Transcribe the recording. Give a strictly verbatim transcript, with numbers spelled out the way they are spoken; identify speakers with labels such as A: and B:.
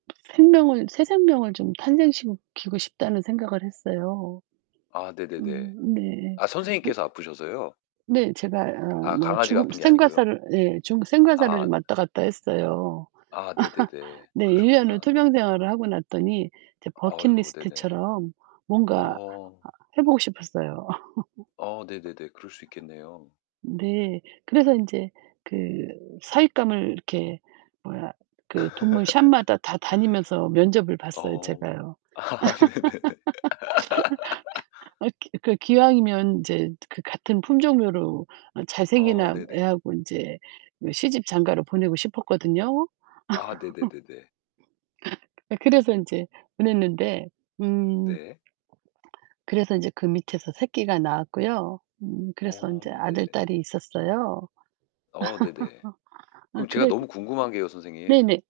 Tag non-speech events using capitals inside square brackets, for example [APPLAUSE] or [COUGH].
A: 생명을 새 생명을 좀 탄생시키고 싶다는 생각을 했어요.
B: 아 네네네.
A: 음 네.
B: 아
A: 음.
B: 선생님께서 아프셔서요?
A: 네, 제가 어
B: 아,
A: 뭐
B: 강아지가
A: 죽음
B: 아픈 게 아니고요.
A: 생과사를 예 죽음 생과사를
B: 아.
A: 좀 왔다 갔다 했어요.
B: 아
A: [LAUGHS]
B: 네네네.
A: 네, 일 년을
B: 그러셨구나.
A: 투병 생활을 하고 났더니 이제
B: 아이고, 네네.
A: 버킷리스트처럼 뭔가
B: 어.
A: 해보고 싶었어요.
B: 어
A: [LAUGHS]
B: 네네네 그럴 수 있겠네요.
A: 네, 그래서 인제 그 사윗감을 이렇게 뭐야 그 동물 샵마다 다 다니면서 면접을
B: [LAUGHS]
A: 봤어요
B: 어.
A: 제가요.
B: 아 네네네. [LAUGHS]
A: [LAUGHS] 어 그 기왕이면 이제 그 같은 품종으로 어 잘생긴 애
B: 어 네네.
A: 애하고 이제 시집, 장가를 보내고 싶었거든요.
B: 아
A: [LAUGHS]
B: 네네네네.
A: 예 그래서 인제 보냈는데 음
B: 네.
A: 그래서 인제 그 밑에서 새끼가 낳았고요. 음 그래서 인제
B: 어
A: 아들
B: 네네.
A: 딸이 있었어요.
B: 어 네네.
A: [LAUGHS] 아
B: 그럼 제가
A: 그래
B: 너무 궁금한게요, 선생님.
A: 네네.